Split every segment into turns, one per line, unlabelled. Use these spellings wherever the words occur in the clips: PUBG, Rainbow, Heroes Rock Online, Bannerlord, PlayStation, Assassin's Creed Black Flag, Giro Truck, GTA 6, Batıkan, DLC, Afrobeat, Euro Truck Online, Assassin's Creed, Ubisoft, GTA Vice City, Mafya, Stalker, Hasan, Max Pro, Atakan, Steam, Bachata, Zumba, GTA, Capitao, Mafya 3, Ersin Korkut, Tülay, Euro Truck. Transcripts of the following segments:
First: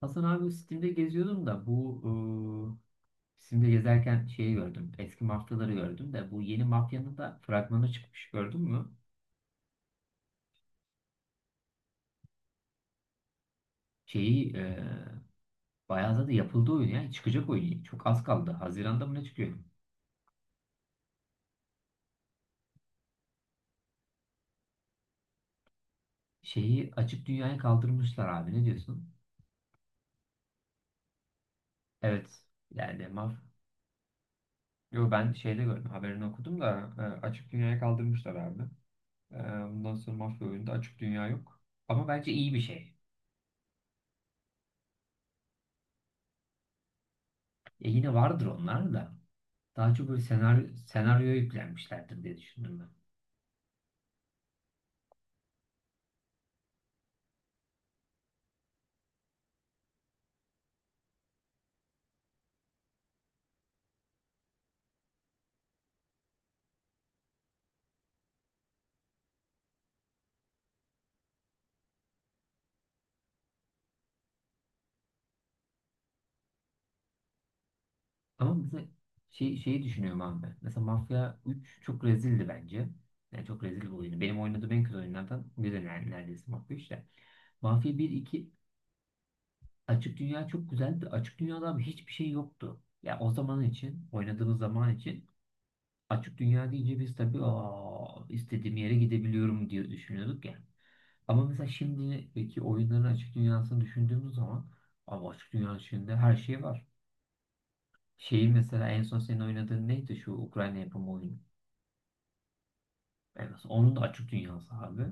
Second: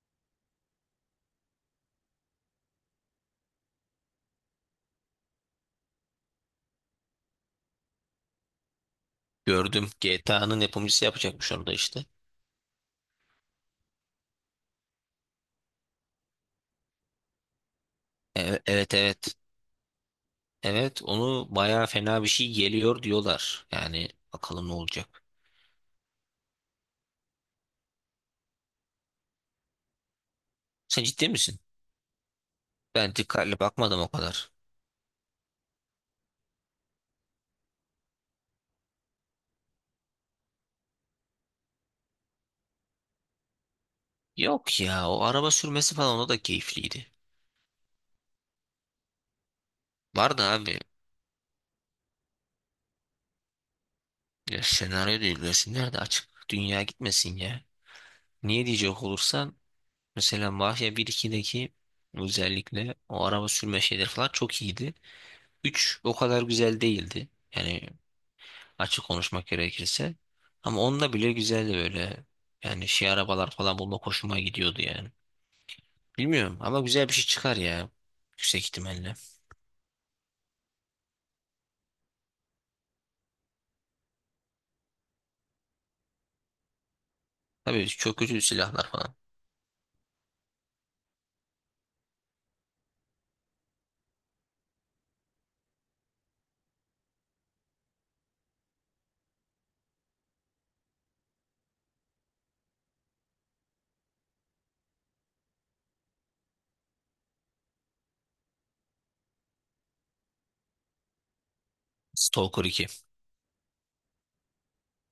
Hasan abi Steam'de geziyordum da bu Steam'de gezerken şeyi gördüm. Eski mafyaları gördüm de bu yeni mafyanın da fragmanı çıkmış, gördün mü?
Gördüm. GTA'nın yapımcısı yapacakmış onu da işte.
Şeyi e, bayağı da yapıldı oyun ya. Çıkacak oyun. Çok az kaldı.
Evet evet.
Haziran'da mı ne
Evet,
çıkıyor?
evet onu bayağı fena bir şey geliyor diyorlar. Yani bakalım ne olacak.
Şeyi açık dünyaya kaldırmışlar abi. Ne diyorsun?
Sen ciddi misin?
Evet. Yani
Ben
maf...
dikkatli bakmadım o kadar.
Yo, ben şeyde gördüm. Haberini okudum da açık dünyaya kaldırmışlar abi. E, Bundan sonra mafya oyunda açık dünya yok. Ama bence iyi bir şey.
Yok ya, o araba sürmesi falan o da keyifliydi.
Yine vardır onlar da. Daha çok böyle
Vardı
senaryo,
abi.
senaryoya yüklenmişlerdir diye düşündüm ben.
Ya senaryo değil, resimler de açık. Dünya gitmesin ya. Niye diyecek olursan mesela Mafya 1-2'deki özellikle o araba sürme şeyleri falan çok iyiydi. 3 o kadar güzel değildi. Yani açık konuşmak gerekirse. Ama onda bile güzeldi böyle. Yani şey, arabalar falan bulmak hoşuma gidiyordu yani. Bilmiyorum ama güzel bir şey çıkar ya.
Ama
Yüksek
mesela
ihtimalle.
şeyi düşünüyorum abi. Mesela Mafya 3 çok rezildi bence. Yani çok rezil bir oyunu. Benim oynadığım en kötü oyunlardan biri neredeyse Mafya 3 de.
Tabii
Mafya bir
çok kötü
2
silahlar falan.
açık dünya çok güzeldi. Açık dünyada abi hiçbir şey yoktu. Ya o zaman için, oynadığımız zaman için, açık dünya deyince biz tabii, aa, istediğim yere gidebiliyorum diye düşünüyorduk ya. Ama mesela şimdiki oyunların açık dünyasını düşündüğümüz zaman abi, açık dünyanın içinde her şey var. Şeyi mesela en son senin oynadığın neydi, şu Ukrayna yapımı oyunu?
Stalker iki.
Yani mesela onun da açık dünyası abi.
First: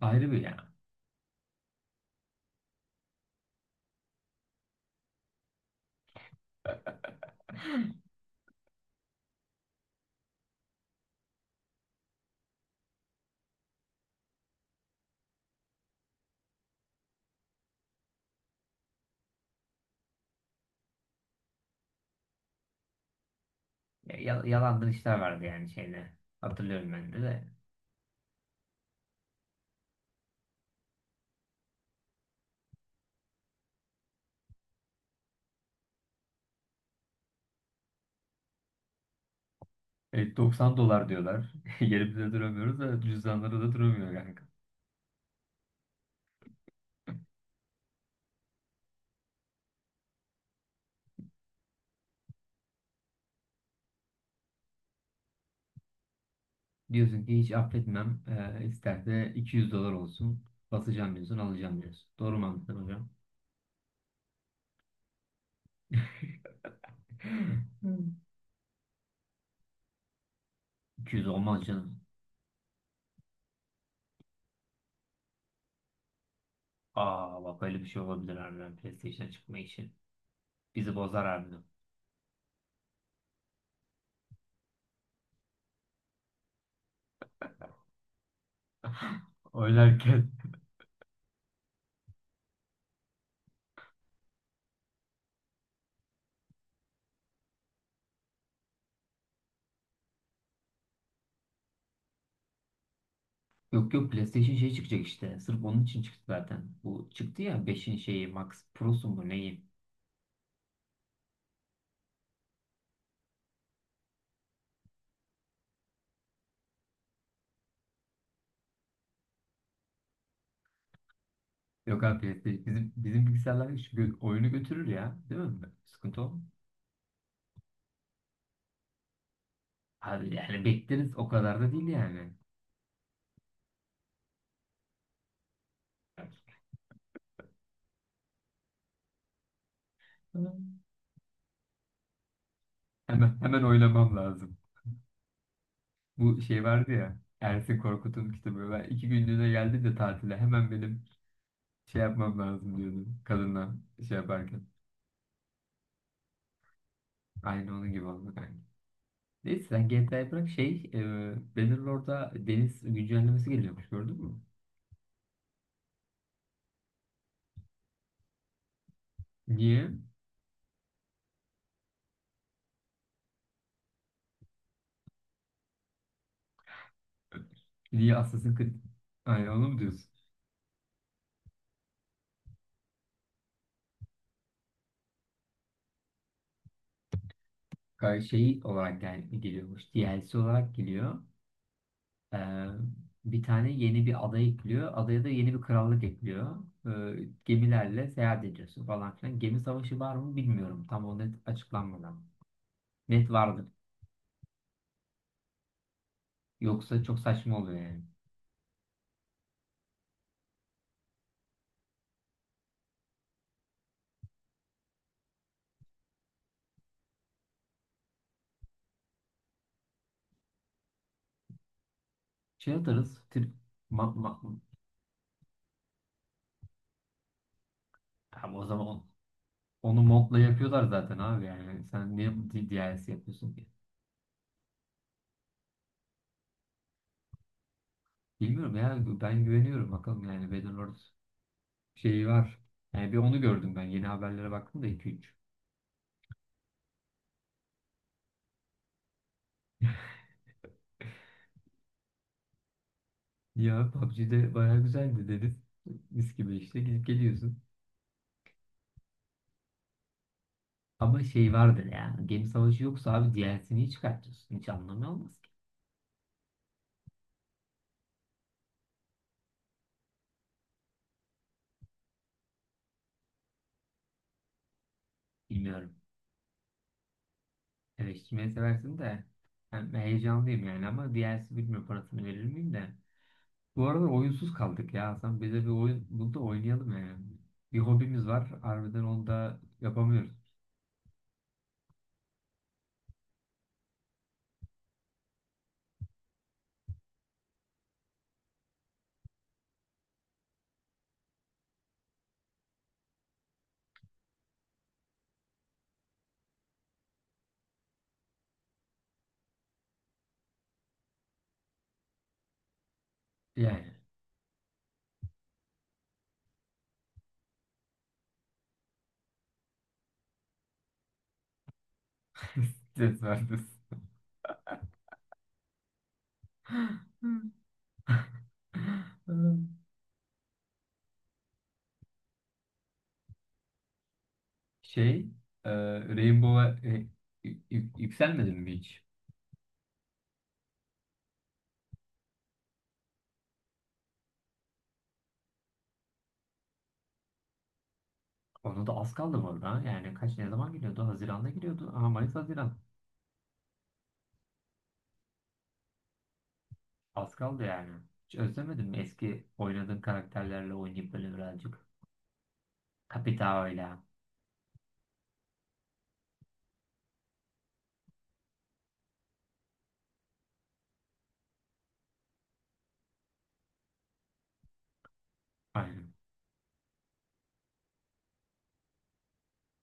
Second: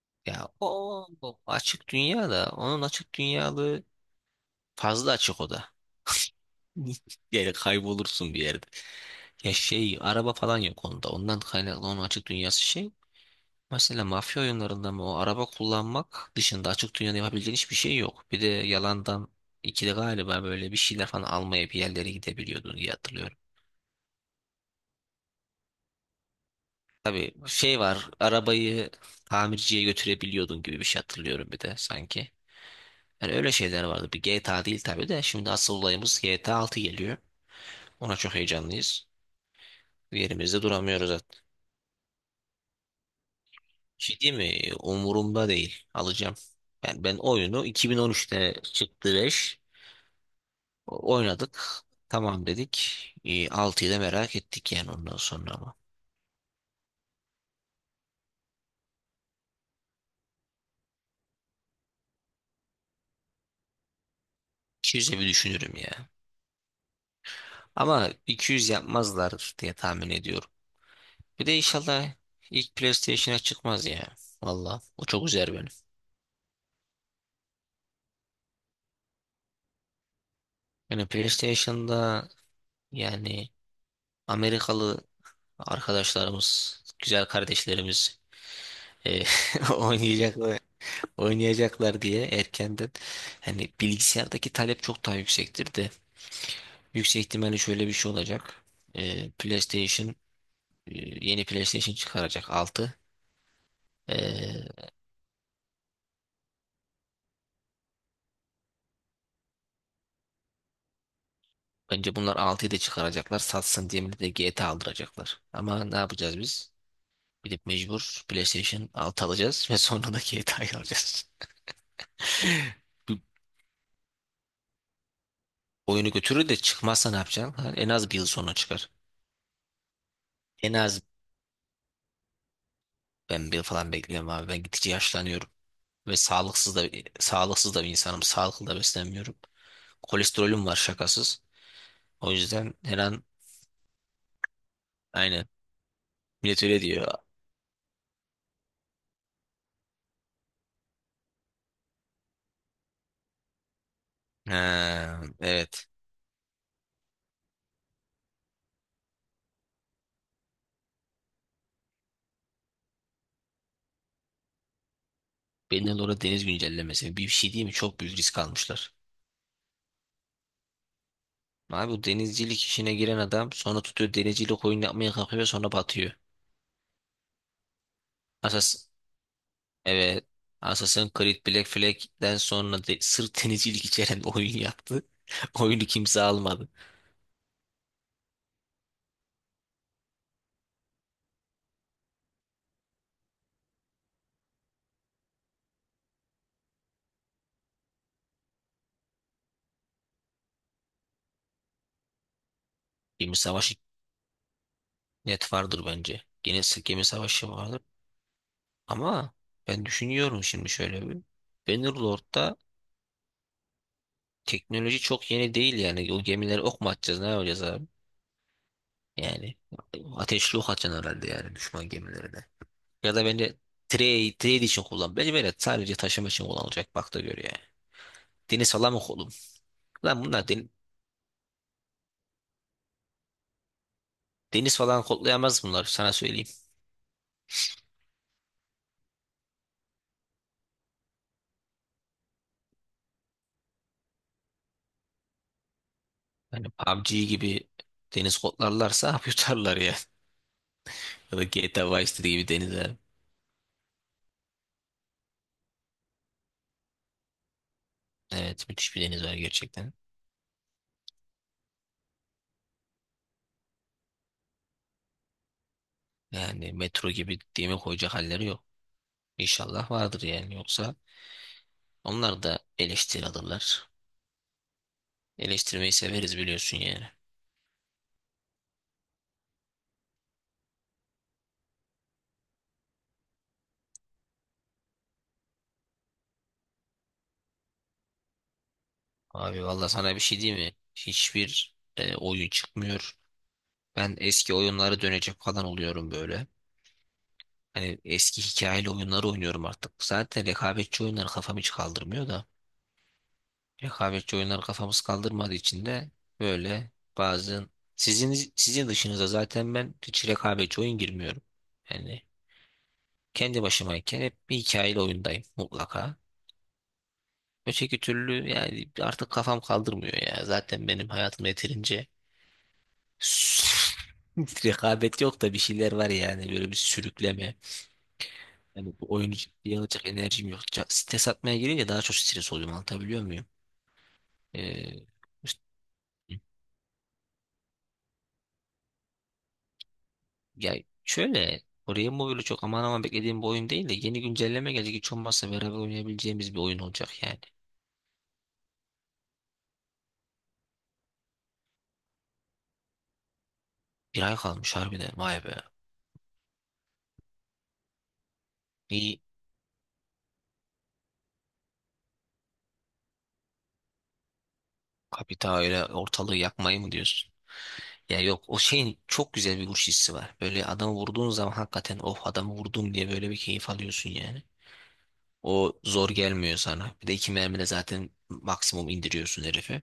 Ayrı bir
Ya
yani.
o açık dünya da, onun açık dünyalığı fazla açık o da. Yani kaybolursun bir yerde. Ya şey, araba falan yok onda. Ondan kaynaklı onun açık dünyası şey. Mesela mafya oyunlarında mı o araba kullanmak dışında açık dünyada yapabildiğin hiçbir şey yok. Bir de yalandan ikide galiba böyle bir şeyler falan almaya bir yerlere gidebiliyordun diye hatırlıyorum.
Yalandan işler vardı yani şeyde. Hatırlıyorum ben de
Tabii
de.
şey var, arabayı tamirciye götürebiliyordun gibi bir şey hatırlıyorum bir de sanki. Yani öyle şeyler vardı. Bir GTA değil tabii de, şimdi asıl olayımız GTA 6 geliyor. Ona çok heyecanlıyız.
E,
Yerimizde
90 dolar
duramıyoruz zaten.
diyorlar. Yerimizde duramıyoruz da cüzdanları da duramıyor
Şey,
yani.
değil mi? Umurumda değil. Alacağım. Yani ben oyunu, 2013'te çıktı 5. Oynadık. Tamam dedik. 6'yı da merak ettik yani ondan sonra ama.
Diyorsun ki hiç affetmem. İsterse 200 dolar olsun. Basacağım diyorsun, alacağım diyorsun. Doğru mu anladım hocam?
200'e bir düşünürüm ya. Ama
Hmm.
200 yapmazlar diye tahmin ediyorum.
200
Bir de
olmaz canım.
inşallah ilk PlayStation'a çıkmaz ya. Valla o çok üzer beni.
Aa, bak, öyle bir şey olabilir harbiden, PlayStation'a çıkma işi. Bizi
Yani
bozar harbiden.
PlayStation'da, yani Amerikalı arkadaşlarımız, güzel kardeşlerimiz e,
Oynarken.
oynayacaklar, oynayacaklar diye erkenden, hani bilgisayardaki talep çok daha yüksektir de, yüksek ihtimalle şöyle bir şey olacak. PlayStation, e, yeni PlayStation çıkaracak 6.
Yok yok, PlayStation şey
Ee,
çıkacak işte. Sırf onun için çıktı zaten. Bu çıktı ya, beşin şeyi Max Pro'su mu neyi?
bence bunlar altıyı da çıkaracaklar. Satsın diye millet de GTA aldıracaklar. Ama ne yapacağız biz? Gidip mecbur PlayStation 6 alacağız ve sonra da GTA'yı alacağız.
Yok abi, PlayStation
Bu
bizim bilgisayarlar şu oyunu götürür ya. Değil mi?
oyunu
Sıkıntı o.
götürür de çıkmazsa ne yapacaksın? Ha, en az bir yıl sonra çıkar.
Abi yani
En az
bekleriz, o kadar da değil yani.
ben bir yıl falan bekliyorum abi. Ben gittikçe yaşlanıyorum. Ve sağlıksız da bir insanım. Sağlıklı da beslenmiyorum. Kolesterolüm var şakasız. O yüzden her an.
Hemen oylamam lazım.
Aynen.
Bu
Millet
şey
öyle
vardı
diyor.
ya, Ersin Korkut'un kitabı. Ben iki günlüğüne geldi de tatile hemen benim şey yapmam lazım diyordum kadınla şey yaparken.
Ha, evet.
Aynı onun gibi oldu kanka. Neyse, sen GTA'yı bırak, Bannerlord'a deniz güncellemesi geliyormuş, gördün mü?
Bennelora deniz güncellemesi. Bir şey değil mi? Çok büyük risk almışlar.
Niye?
Abi, bu denizcilik işine giren adam sonra tutuyor denizcilik oyun yapmaya kalkıyor, sonra batıyor.
Niye Assassin's Creed?
Asas
Aynen onu mu diyorsun?
evet. Assassin's Creed Black Flag'den sonra de, sırf denizcilik içeren oyun yaptı. Oyunu kimse almadı.
Kanka şey olarak geliyormuş. DLC olarak geliyor. Ee, Bir tane yeni bir ada ekliyor. Adaya da yeni bir krallık ekliyor. Gemilerle seyahat ediyorsun falan filan. Gemi savaşı var mı bilmiyorum. Tam o net açıklanmadan. Net
Gemi
vardır.
savaşı net vardır bence. Gene
Yoksa
gemi
çok
savaşı
saçma oluyor
vardır.
yani.
Ama ben düşünüyorum şimdi şöyle bir. Bannerlord'da teknoloji çok yeni değil yani. O gemileri ok mu atacağız, ne yapacağız abi? Yani ateşli ok atacaksın herhalde yani düşman gemilerine.
Şey
Ya
atarız.
da bence
Ma-
trade
ma-
için kullan. Bence böyle sadece taşıma için kullanılacak, bak da gör ya.
Tamam, o
Deniz falan mı
zaman
kolum?
onu
Lan
modla
bunlar
yapıyorlar zaten abi yani. Sen niye bu DLC yapıyorsun ki?
deniz falan kodlayamaz bunlar, sana söyleyeyim.
Bilmiyorum ya, ben güveniyorum bakalım, yani Battlelord şeyi var. Yani bir onu gördüm ben. Yeni haberlere baktım da iki üç.
Yani PUBG gibi deniz kodlarlarsa yutarlar ya. Ya da GTA Vice City gibi deniz var.
Ya PUBG'de bayağı güzeldi dedin. Mis gibi işte, gidip geliyorsun.
Evet, müthiş bir deniz var gerçekten.
Ama şey vardır ya. Gemi savaşı yoksa abi DLC'ni niye çıkartıyorsun? Hiç anlamı olmaz ki.
Yani metro gibi demir koyacak halleri yok. İnşallah vardır yani, yoksa onlar da eleştiri alırlar. Eleştirmeyi
Bilmiyorum.
severiz biliyorsun yani.
Eleştirmeyi seversin de. Ben heyecanlıyım yani, ama DLC bilmiyorum, parasını verir miyim de. Bu arada oyunsuz kaldık ya Hasan. Bize bir oyun bul da oynayalım yani. Bir hobimiz var, harbiden onu da
Abi valla sana bir
yapamıyoruz.
şey diyeyim mi? Hiçbir oyun çıkmıyor. Ben eski oyunlara dönecek falan oluyorum böyle. Hani eski hikayeli oyunları oynuyorum artık. Zaten rekabetçi oyunlar kafam hiç kaldırmıyor da. Rekabetçi oyunlar kafamız kaldırmadığı için de böyle bazen, sizin dışınıza zaten ben hiç rekabetçi oyun girmiyorum. Yani kendi
Yani.
başımayken hep bir hikayeli oyundayım mutlaka. Öteki türlü yani artık kafam kaldırmıyor ya. Zaten benim hayatım yeterince
Stres verdi.
rekabet yok da bir şeyler var yani, böyle bir sürükleme. Yani bu oyunu ciddiye alacak enerjim yok. Stres atmaya girince daha çok stres oluyorum, anlatabiliyor muyum? Ee,
Şey,
işte-
e, Rainbow'a yükselmedin mi hiç?
ya şöyle, oraya Mobile'ı çok aman aman beklediğim bir oyun değil de yeni güncelleme gelecek, hiç olmazsa beraber oynayabileceğimiz bir oyun olacak yani.
Ona da az kaldı bu arada. Yani kaç, ne zaman giriyordu? Haziran'da giriyordu. Aha, Mayıs Haziran.
Bir ay kalmış harbiden, vay be.
Az kaldı yani. Hiç özlemedin mi
İyi,
eski oynadığın karakterlerle oynayıp böyle birazcık? Capitao'yla.
kapita öyle ortalığı yakmayı mı diyorsun? Ya yok, o şeyin çok güzel bir vuruş hissi var. Böyle adamı vurduğun zaman hakikaten, of, adamı vurdum diye böyle bir keyif alıyorsun yani. O zor
Aynen.
gelmiyor sana. Bir de iki mermide zaten maksimum indiriyorsun herifi.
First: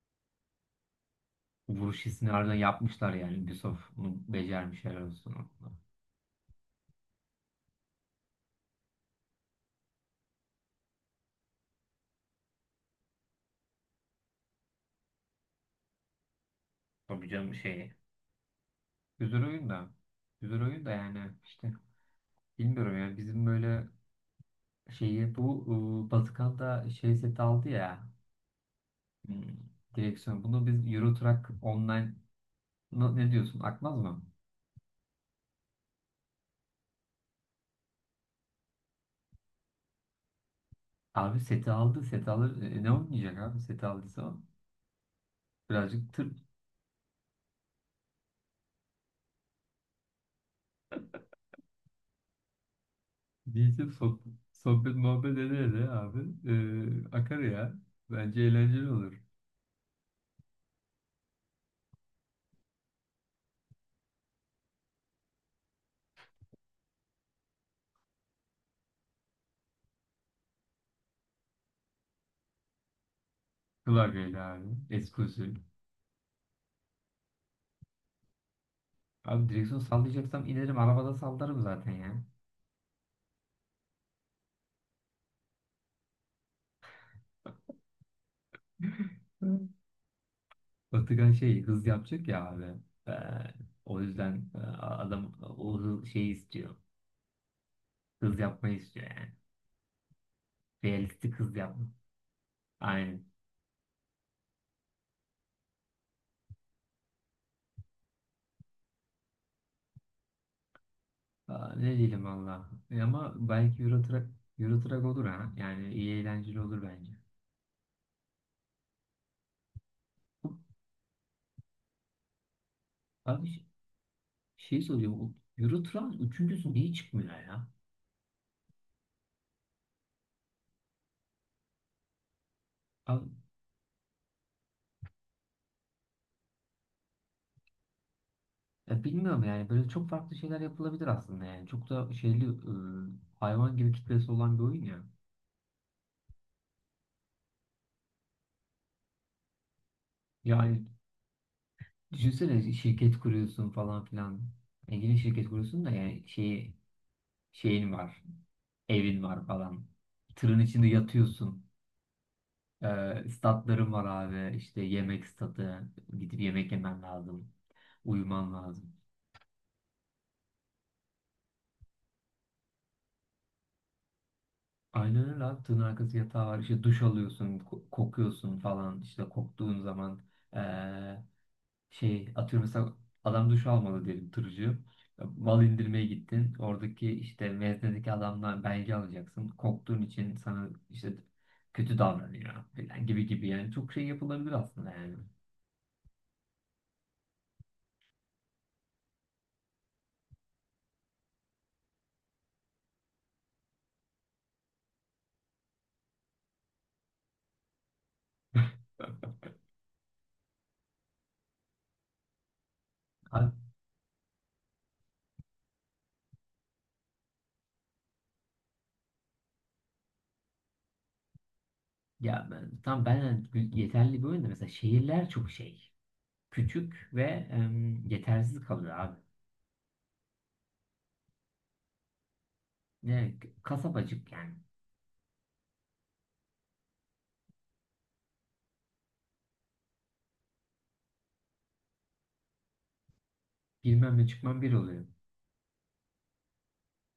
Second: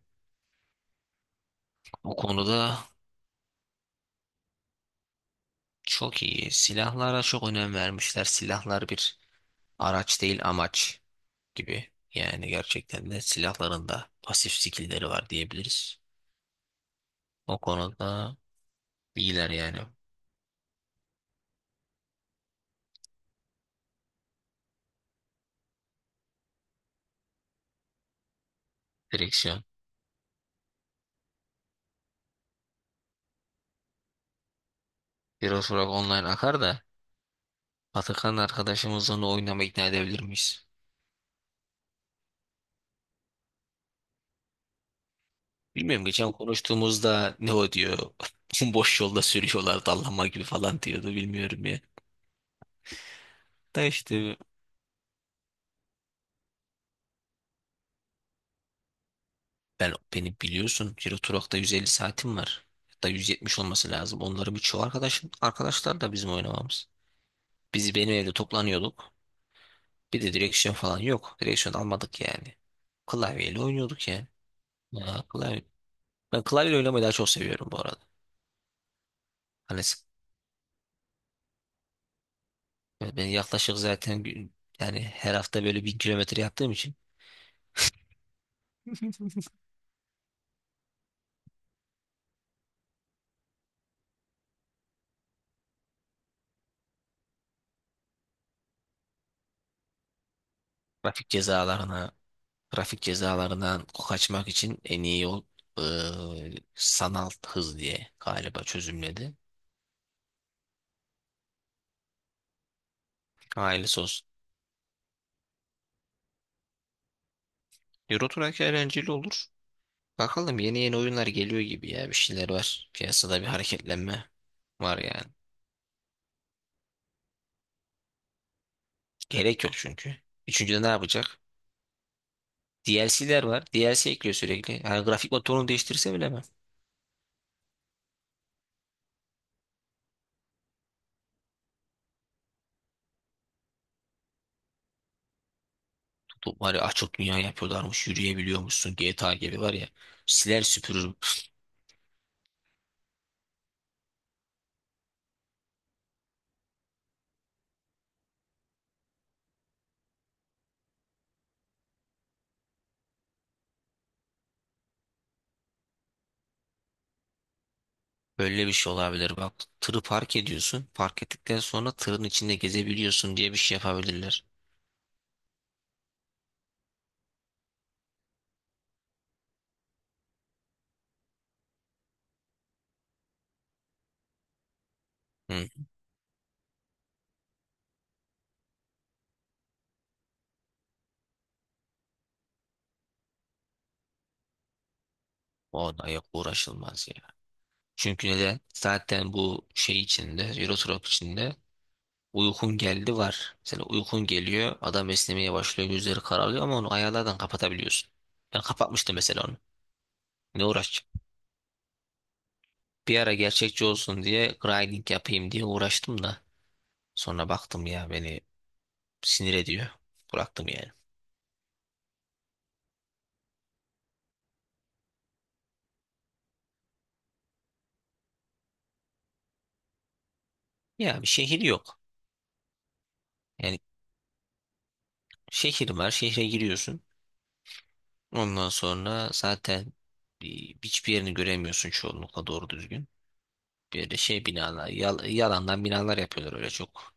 Vuruş
Bu
hissini harbiden
konuda
yapmışlar yani. Ubisoft bunu becermiş, helal olsun.
çok iyi. Silahlara çok önem vermişler. Silahlar bir araç değil, amaç gibi. Yani gerçekten de silahların da pasif skill'leri var diyebiliriz.
Tabii canım
O
şey.
konuda
Güzel
iyiler
oyun
yani.
da. Güzel oyun da yani işte. Bilmiyorum ya, bizim böyle şeyi bu Batıkan'da şey seti aldı ya. Hmm,
Direksiyon.
direksiyon. Bunu biz Euro Truck Online ne diyorsun? Akmaz mı?
Heroes Rock Online akar da, Atakan arkadaşımızla onu oynama ikna edebilir miyiz?
Abi seti aldı. Seti alır. Ne oynayacak abi? Seti aldıysa o.
Bilmiyorum,
Birazcık
geçen
tır
konuştuğumuzda ne o diyor. Boş yolda sürüyorlar dallama gibi falan diyordu, bilmiyorum ya. Da
diyeceğim.
işte,
Sohbet muhabbet ede ede abi. E, akar ya. Bence eğlenceli olur.
beni biliyorsun, Giro Truck'ta 150 saatim var. Hatta 170 olması lazım. Onların birçoğu arkadaşım, arkadaşlar da bizim oynamamız. Biz benim evde toplanıyorduk. Bir de direksiyon falan yok. Direksiyon almadık yani. Klavyeyle oynuyorduk yani.
Klavyeyle abi. Eski
Ya,
usul.
klavye. Ben klavye oynamayı daha çok seviyorum bu arada.
Abi direksiyon
Hani
sallayacaksam inerim. Arabada sallarım zaten ya.
ben yaklaşık, zaten yani her hafta böyle 1.000 kilometre yaptığım için.
Batıkan şey hız yapacak ya abi. Ee, O yüzden adam o şeyi istiyor. Hız yapmayı istiyor yani.
Trafik
Realistik kız yapma.
cezalarına, trafik
Aynen.
cezalarından kaçmak için en iyi yol sanal hız diye galiba çözümledi.
Aa, ne diyelim valla. E ama belki
Ailesi olsun.
Euro Truck olur ha. Yani iyi, eğlenceli olur bence.
Euro Truck eğlenceli olur. Bakalım, yeni yeni oyunlar geliyor gibi ya. Bir şeyler var. Piyasada bir
Abi ş-
hareketlenme
şey
var
soruyorum, o
yani.
Euro Truck'ın üçüncüsü niye çıkmıyor ya?
Gerek yok çünkü. Üçüncüde ne yapacak?
Abi,
DLC'ler var. DLC ekliyor sürekli. Yani grafik motorunu değiştirse bile mi?
ya bilmiyorum yani. Böyle çok farklı şeyler yapılabilir aslında yani. Çok da şeyli hayvan gibi kitlesi olan bir oyun ya.
Tutup var ya, açık dünya yapıyorlarmış. Yürüyebiliyormuşsun. GTA gibi var ya. Siler
Yani
süpürür.
düşünsene, şirket kuruyorsun falan filan. Yani yine şirket kuruyorsun da yani şey, şeyin var. Evin var falan. Tırın içinde yatıyorsun. Statlarım var abi. İşte yemek statı. Gidip yemek yemen lazım. Uyuman
Böyle bir şey
lazım.
olabilir bak. Tırı park ediyorsun. Park ettikten sonra tırın içinde gezebiliyorsun diye bir şey yapabilirler.
Aynen öyle abi. Tığın arkası yatağı var. İşte duş alıyorsun. Kokuyorsun falan. İşte koktuğun zaman, ee, şey atıyorum mesela, adam duş almadı diyelim, tırcı. Mal
Hı.
indirmeye gittin. Oradaki işte meznedeki adamdan belge alacaksın. Koktuğun için sana işte kötü davranıyor falan, gibi gibi yani. Çok şey yapılabilir aslında yani.
O da yok, uğraşılmaz ya. Çünkü neden? Zaten bu şey içinde, Euro Truck içinde uykun geldi var. Mesela uykun geliyor, adam esnemeye başlıyor, gözleri kararıyor ama onu ayarlardan kapatabiliyorsun. Ben kapatmıştım mesela onu. Ne uğraşacağım? Bir ara gerçekçi olsun diye grinding yapayım diye uğraştım da sonra baktım, ya, beni sinir ediyor. Bıraktım yani.
Tam ben yeterli bir oyun da, mesela şehirler çok şey. Küçük ve yetersiz kalıyor abi.
Ya bir şehir yok.
Ne,
Yani
kasabacık yani.
şehir var. Şehre giriyorsun. Ondan sonra zaten e, hiçbir yerini göremiyorsun çoğunlukla doğru düzgün. Böyle
Girmem ve
şey
çıkmam bir
binalar,
oluyor.
yalandan binalar yapıyorlar öyle çok.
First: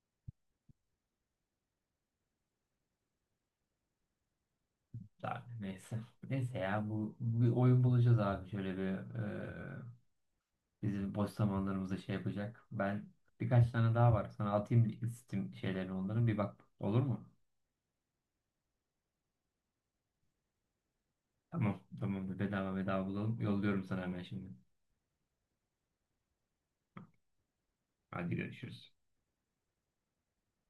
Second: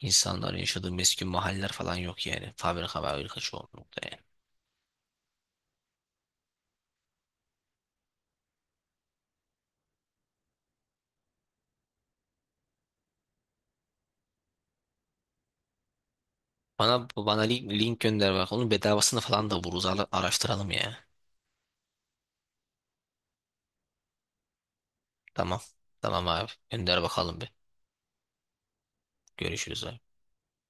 İnsanların yaşadığı meskun mahalleler falan yok yani. Fabrika var, fabrika çoğunlukla yani.
Abi neyse. Neyse ya, bu bir oyun bulacağız abi. Şöyle bir e, bizim boş zamanlarımızda şey yapacak. Ben birkaç tane daha var. Sana atayım Steam şeylerini, onların bir bak.
Bana,
Olur mu?
bana link gönder bak. Onun bedavasını falan da buluruz. Araştıralım ya.
Tamam. Tamam. Bedava bedava bulalım. Yolluyorum sana hemen şimdi.
Tamam. Tamam abi. Gönder bakalım bir.
Hadi görüşürüz.
Görüşürüz abi.